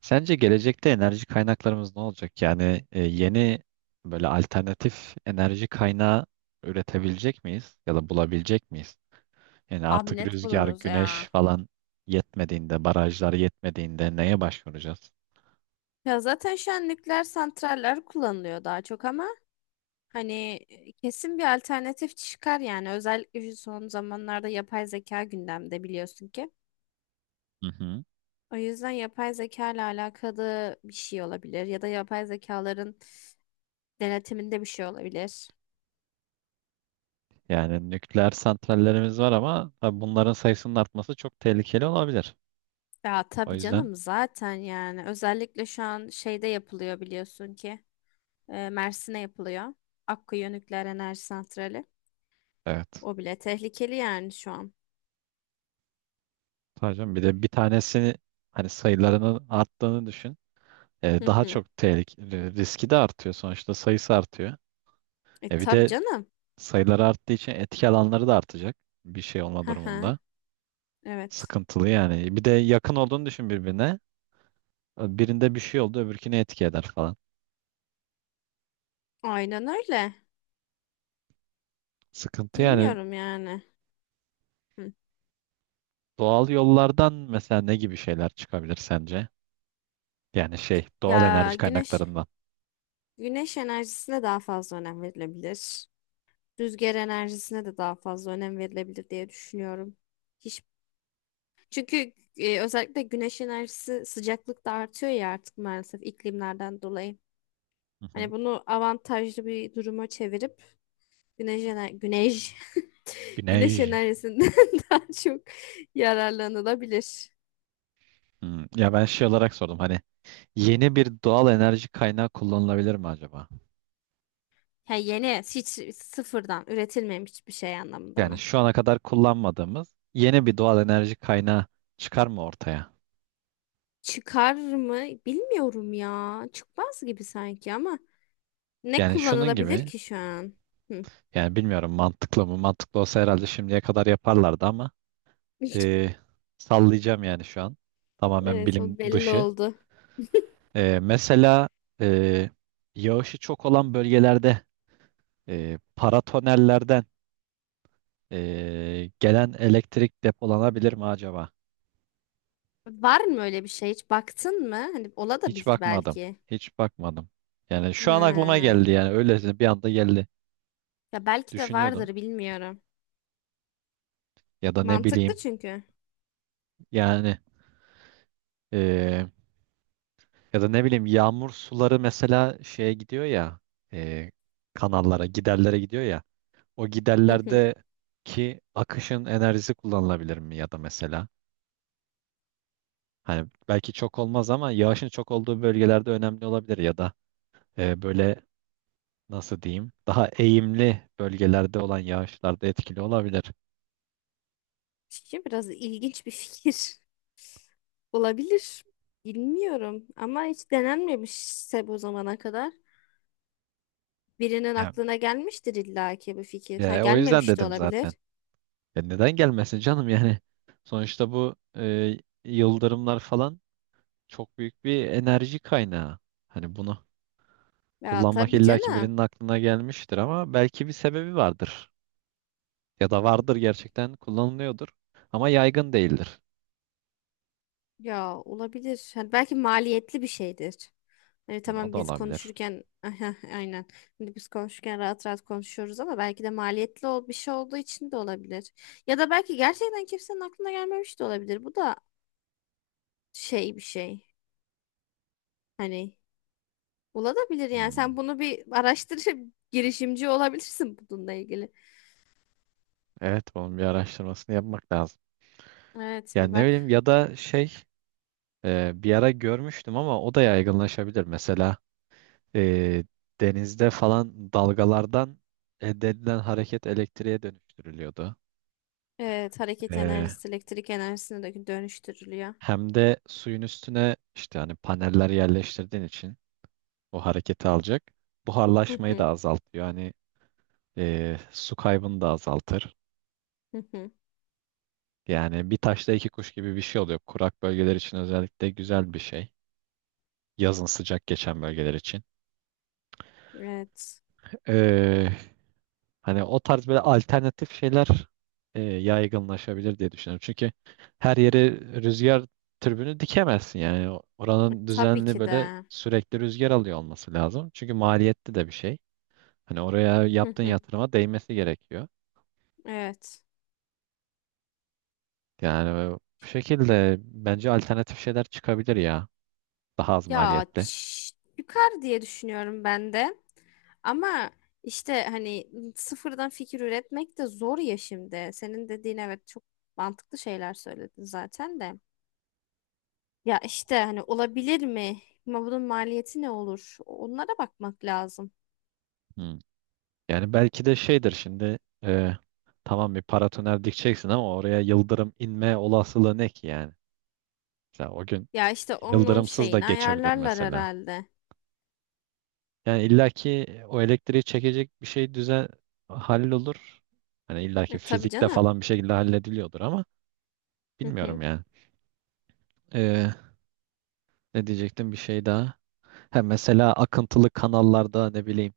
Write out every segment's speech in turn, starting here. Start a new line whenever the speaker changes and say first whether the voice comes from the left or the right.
right: Sence gelecekte enerji kaynaklarımız ne olacak? Yani yeni böyle alternatif enerji kaynağı üretebilecek miyiz ya da bulabilecek miyiz? Yani
left: Abi
right: artık
left: net
right: rüzgar,
left: buluruz ya.
right: güneş falan yetmediğinde, barajlar yetmediğinde neye başvuracağız?
left: Ya zaten şu an nükleer santraller kullanılıyor daha çok ama hani kesin bir alternatif çıkar yani. Özellikle şu son zamanlarda yapay zeka gündemde biliyorsun ki.
right: Hı hı.
left: O yüzden yapay zeka ile alakalı bir şey olabilir ya da yapay zekaların denetiminde bir şey olabilir.
right: Yani nükleer santrallerimiz var ama tabii bunların sayısının artması çok tehlikeli olabilir.
left: Ya
right: O
left: tabii
right: yüzden
left: canım zaten yani özellikle şu an şeyde yapılıyor biliyorsun ki, Mersin'e yapılıyor. Akkuyu Nükleer Enerji Santrali.
right: evet.
left: O bile tehlikeli yani şu an.
right: Tabii canım, bir de bir tanesi hani sayılarının arttığını düşün. Daha çok tehlikeli, riski de artıyor sonuçta sayısı artıyor.
left: E
right: Bir
left: tabii
right: de
left: canım.
right: sayılar arttığı için etki alanları da artacak bir şey olma
left: Hı hı.
right: durumunda.
left: Evet.
right: Sıkıntılı yani. Bir de yakın olduğunu düşün birbirine. Birinde bir şey oldu, öbürküne etki eder falan.
left: Aynen öyle.
right: Sıkıntı yani
left: Bilmiyorum yani. Hı.
right: doğal yollardan mesela ne gibi şeyler çıkabilir sence? Yani şey, doğal
left: Ya
right: enerji
left: güneş
right: kaynaklarından.
left: güneş enerjisine daha fazla önem verilebilir. Rüzgar enerjisine de daha fazla önem verilebilir diye düşünüyorum. Hiç çünkü özellikle güneş enerjisi sıcaklık da artıyor ya artık maalesef iklimlerden dolayı.
right: Hı
left: Hani
right: hı.
left: bunu avantajlı bir duruma çevirip güneş güneş
right: Güneş.
left: enerjisinden daha çok yararlanılabilir.
right: Hmm. Ya ben şey olarak sordum hani yeni bir doğal enerji kaynağı kullanılabilir mi acaba?
left: Ha, yeni hiç sıfırdan üretilmemiş hiçbir şey anlamında
right: Yani
left: mı?
right: şu ana kadar kullanmadığımız yeni bir doğal enerji kaynağı çıkar mı ortaya?
left: Çıkar mı? Bilmiyorum ya. Çıkmaz gibi sanki ama ne
right: Yani şunun
left: kullanılabilir
right: gibi
left: ki şu an? Hı.
right: yani bilmiyorum mantıklı mı? Mantıklı olsa herhalde şimdiye kadar yaparlardı ama e, sallayacağım yani şu an. Tamamen
left: Evet
right: bilim
left: o belli
right: dışı.
left: oldu.
right: E, mesela e, yağışı çok olan bölgelerde paratonellerden gelen elektrik depolanabilir mi acaba?
left: Var mı öyle bir şey? Hiç baktın mı? Hani ola da
right: Hiç
left: bilir
right: bakmadım.
left: belki.
right: Hiç bakmadım. Yani şu an aklıma
left: Ha.
right: geldi yani öylesine bir anda geldi.
left: Ya belki de
right: Düşünüyordum.
left: vardır bilmiyorum.
right: Ya da ne
left: Mantıklı
right: bileyim
left: çünkü.
right: yani e, ya da ne bileyim yağmur suları mesela şeye gidiyor ya, e, kanallara giderlere gidiyor ya. O
left: Hı hı.
right: giderlerdeki akışın enerjisi kullanılabilir mi ya da mesela hani belki çok olmaz ama yağışın çok olduğu bölgelerde önemli olabilir ya da böyle nasıl diyeyim daha eğimli bölgelerde olan yağışlarda etkili olabilir.
left: Çünkü biraz ilginç bir fikir. Olabilir. Bilmiyorum ama hiç denenmemişse bu zamana kadar. Birinin
right: Ya,
left: aklına gelmiştir illaki bu fikir. Ha
right: ya, o yüzden
left: gelmemiş de
right: dedim zaten.
left: olabilir.
right: Ya neden gelmesin canım yani? Sonuçta bu yıldırımlar falan çok büyük bir enerji kaynağı. Hani bunu
left: Ya
right: kullanmak
left: tabii
right: illaki
left: canım.
right: birinin aklına gelmiştir ama belki bir sebebi vardır. Ya da vardır gerçekten kullanılıyordur. Ama yaygın değildir.
left: Ya olabilir. Hani belki maliyetli bir şeydir. Hani
right: Hı, o
left: tamam
right: da
left: biz
right: olabilir.
left: konuşurken Aha, aynen. Şimdi biz konuşurken rahat rahat konuşuyoruz ama belki de maliyetli bir şey olduğu için de olabilir. Ya da belki gerçekten kimsenin aklına gelmemiş de olabilir. Bu da şey bir şey. Hani olabilir yani. Sen
right: Hmm.
left: bunu bir araştırıp girişimci olabilirsin bununla ilgili.
right: Evet bunun bir araştırmasını yapmak lazım.
left: Evet bir
right: Yani ne bileyim
left: bak.
right: ya da şey bir ara görmüştüm ama o da yaygınlaşabilir. Mesela e, denizde falan dalgalardan elde edilen hareket elektriğe dönüştürülüyordu.
left: Evet, hareket
right: E,
left: enerjisi elektrik enerjisine de dönüştürülüyor.
right: Hem de suyun üstüne işte hani paneller yerleştirdiğin için o hareketi alacak.
left: Hı
right: Buharlaşmayı da
left: hı,
right: azaltıyor. Hani su kaybını da azaltır.
left: hı hı.
right: Yani bir taşla iki kuş gibi bir şey oluyor. Kurak bölgeler için özellikle güzel bir şey. Yazın sıcak geçen bölgeler için.
left: Evet.
right: Ee, hani o tarz böyle alternatif şeyler yaygınlaşabilir diye düşünüyorum. Çünkü her yere rüzgar türbünü dikemezsin yani.
left: E,
right: Oranın
left: tabii
right: düzenli
left: ki
right: böyle
left: de.
right: sürekli rüzgar alıyor olması lazım. Çünkü maliyetli de bir şey. Hani oraya
left: Hı
right: yaptığın
left: hı.
right: yatırıma değmesi gerekiyor.
left: Evet.
right: Yani bu şekilde bence alternatif şeyler çıkabilir ya. Daha az
left: Ya
right: maliyetli.
left: çıkar diye düşünüyorum ben de. Ama işte hani sıfırdan fikir üretmek de zor ya şimdi. Senin dediğin evet çok mantıklı şeyler söyledin zaten de. Ya işte hani olabilir mi? Ama bunun maliyeti ne olur? Onlara bakmak lazım.
right: Hmm. Yani belki de şeydir şimdi e, tamam bir paratoner dikeceksin ama oraya yıldırım inme olasılığı ne ki yani? Mesela o gün
left: Ya işte onun
right: yıldırımsız da
left: şeyini
right: geçebilir
left: ayarlarlar
right: mesela.
left: herhalde.
right: Yani illaki o elektriği çekecek bir şey düzen hallolur. Hani illaki
left: E, tabii
right: fizikte
left: canım.
right: falan bir şekilde hallediliyordur ama
left: Hı hı.
right: bilmiyorum yani. E, Ne diyecektim bir şey daha. Ha, mesela akıntılı kanallarda ne bileyim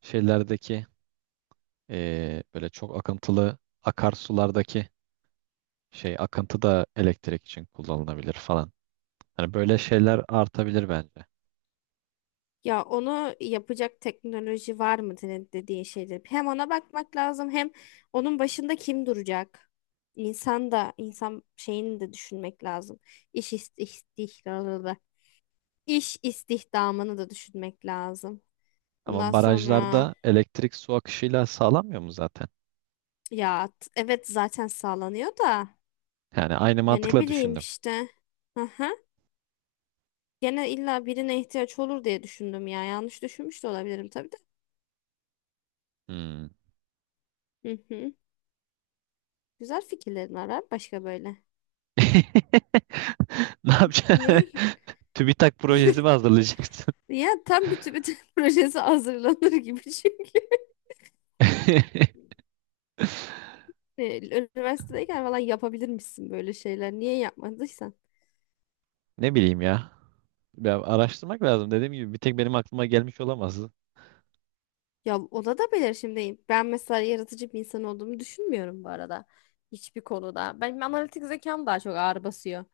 right: şeylerdeki böyle çok akıntılı akarsulardaki şey akıntı da elektrik için kullanılabilir falan. Hani böyle şeyler artabilir bence.
left: Ya onu yapacak teknoloji var mı dediğin şeydir. Hem ona bakmak lazım hem onun başında kim duracak? İnsan da insan şeyini de düşünmek lazım. İş istihdamını, iş istihdamını da düşünmek lazım.
right: Ama
left: Bundan sonra
right: barajlarda elektrik su akışıyla sağlanmıyor mu zaten?
left: ya evet zaten sağlanıyor da
right: Yani aynı
left: ya ne
right: mantıkla
left: bileyim
right: düşündüm.
left: işte. Aha. Gene illa birine ihtiyaç olur diye düşündüm ya. Yanlış düşünmüş de olabilirim tabii de.
right: Hmm.
left: Hı hı. Güzel fikirlerin var ha başka böyle.
right: Ne
left: Ne?
right: yapacaksın? TÜBİTAK projesi mi hazırlayacaksın?
left: Ya tam bütün projesi hazırlanır gibi çünkü. E, Üniversitedeyken falan yapabilirmişsin böyle şeyler. Niye yapmadıysan?
right: Ne bileyim ya. Ya araştırmak lazım. Dediğim gibi bir tek benim aklıma gelmiş olamaz.
left: Ya ona da belirşimdeyim. Ben mesela yaratıcı bir insan olduğumu düşünmüyorum bu arada. Hiçbir konuda. Benim analitik zekam daha çok ağır basıyor.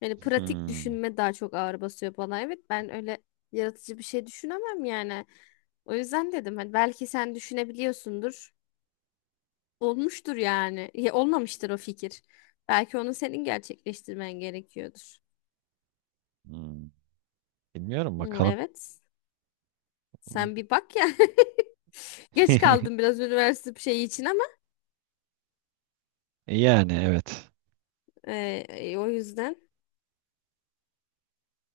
left: Yani pratik
right: Hmm.
left: düşünme daha çok ağır basıyor bana. Evet ben öyle yaratıcı bir şey düşünemem yani. O yüzden dedim hani belki sen düşünebiliyorsundur. Olmuştur yani. Ya, olmamıştır o fikir. Belki onu senin gerçekleştirmen gerekiyordur.
right: Hmm. Bilmiyorum
left: Hmm,
right: bakalım.
left: evet. Sen bir bak ya. Geç kaldım biraz üniversite bir şeyi için ama
right: Yani evet.
left: e, o yüzden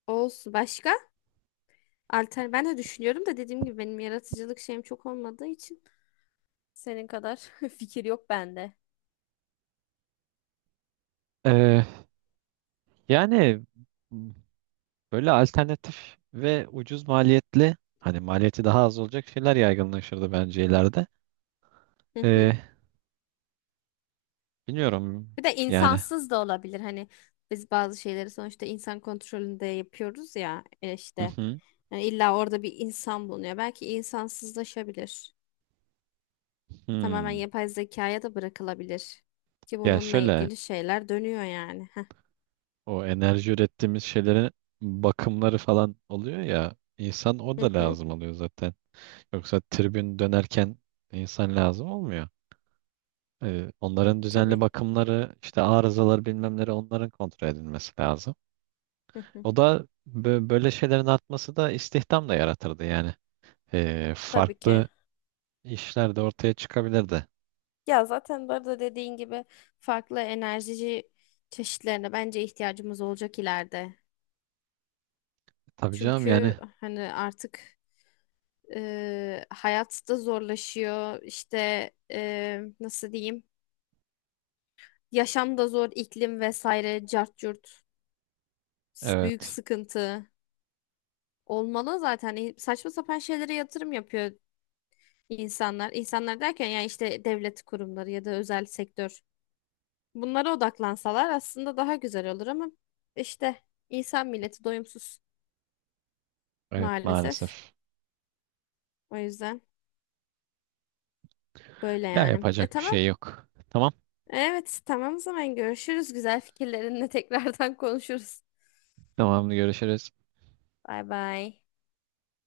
left: olsun. Başka? Alter ben de düşünüyorum da dediğim gibi benim yaratıcılık şeyim çok olmadığı için senin kadar fikir yok bende.
right: Ee, Yani böyle alternatif ve ucuz maliyetli hani maliyeti daha az olacak şeyler yaygınlaşırdı bence ileride. Ee, Bilmiyorum
left: Bir de
right: yani.
left: insansız da olabilir. Hani biz bazı şeyleri sonuçta insan kontrolünde yapıyoruz ya
right: Hı
left: işte.
right: hı.
left: Yani illa orada bir insan bulunuyor. Belki insansızlaşabilir. Tamamen
right: Hmm.
left: yapay zekaya da bırakılabilir. Ki
right: Ya
left: bununla
right: şöyle
left: ilgili şeyler dönüyor yani. Heh.
right: o enerji ürettiğimiz şeylerin bakımları falan oluyor ya insan o
left: Hı
right: da
left: hı.
right: lazım oluyor zaten. Yoksa tribün dönerken insan lazım olmuyor.
left: E,
right: Onların düzenli
left: tabii.
right: bakımları, işte arızaları bilmemleri onların kontrol edilmesi lazım.
left: Hı hı.
right: O da böyle şeylerin artması da istihdam da yaratırdı yani.
left: Tabii ki.
right: Farklı işler de ortaya çıkabilirdi.
left: Ya zaten bu arada dediğin gibi farklı enerji çeşitlerine bence ihtiyacımız olacak ileride.
right: Tabii canım
left: Çünkü
right: yani
left: hani artık hayat da zorlaşıyor. İşte nasıl diyeyim? Yaşam da zor, iklim vesaire, cart curt, büyük
right: evet.
left: sıkıntı olmalı zaten. E, saçma sapan şeylere yatırım yapıyor insanlar. İnsanlar derken yani işte devlet kurumları ya da özel sektör. Bunlara odaklansalar aslında daha güzel olur ama işte insan milleti doyumsuz
right: Evet
left: maalesef.
right: maalesef.
left: O yüzden böyle
right: Ya
left: yani. E
right: yapacak bir
left: tamam.
right: şey yok. Tamam.
left: Evet tamam o zaman görüşürüz. Güzel fikirlerinle tekrardan konuşuruz.
right: Tamam görüşürüz.
left: Bay bay.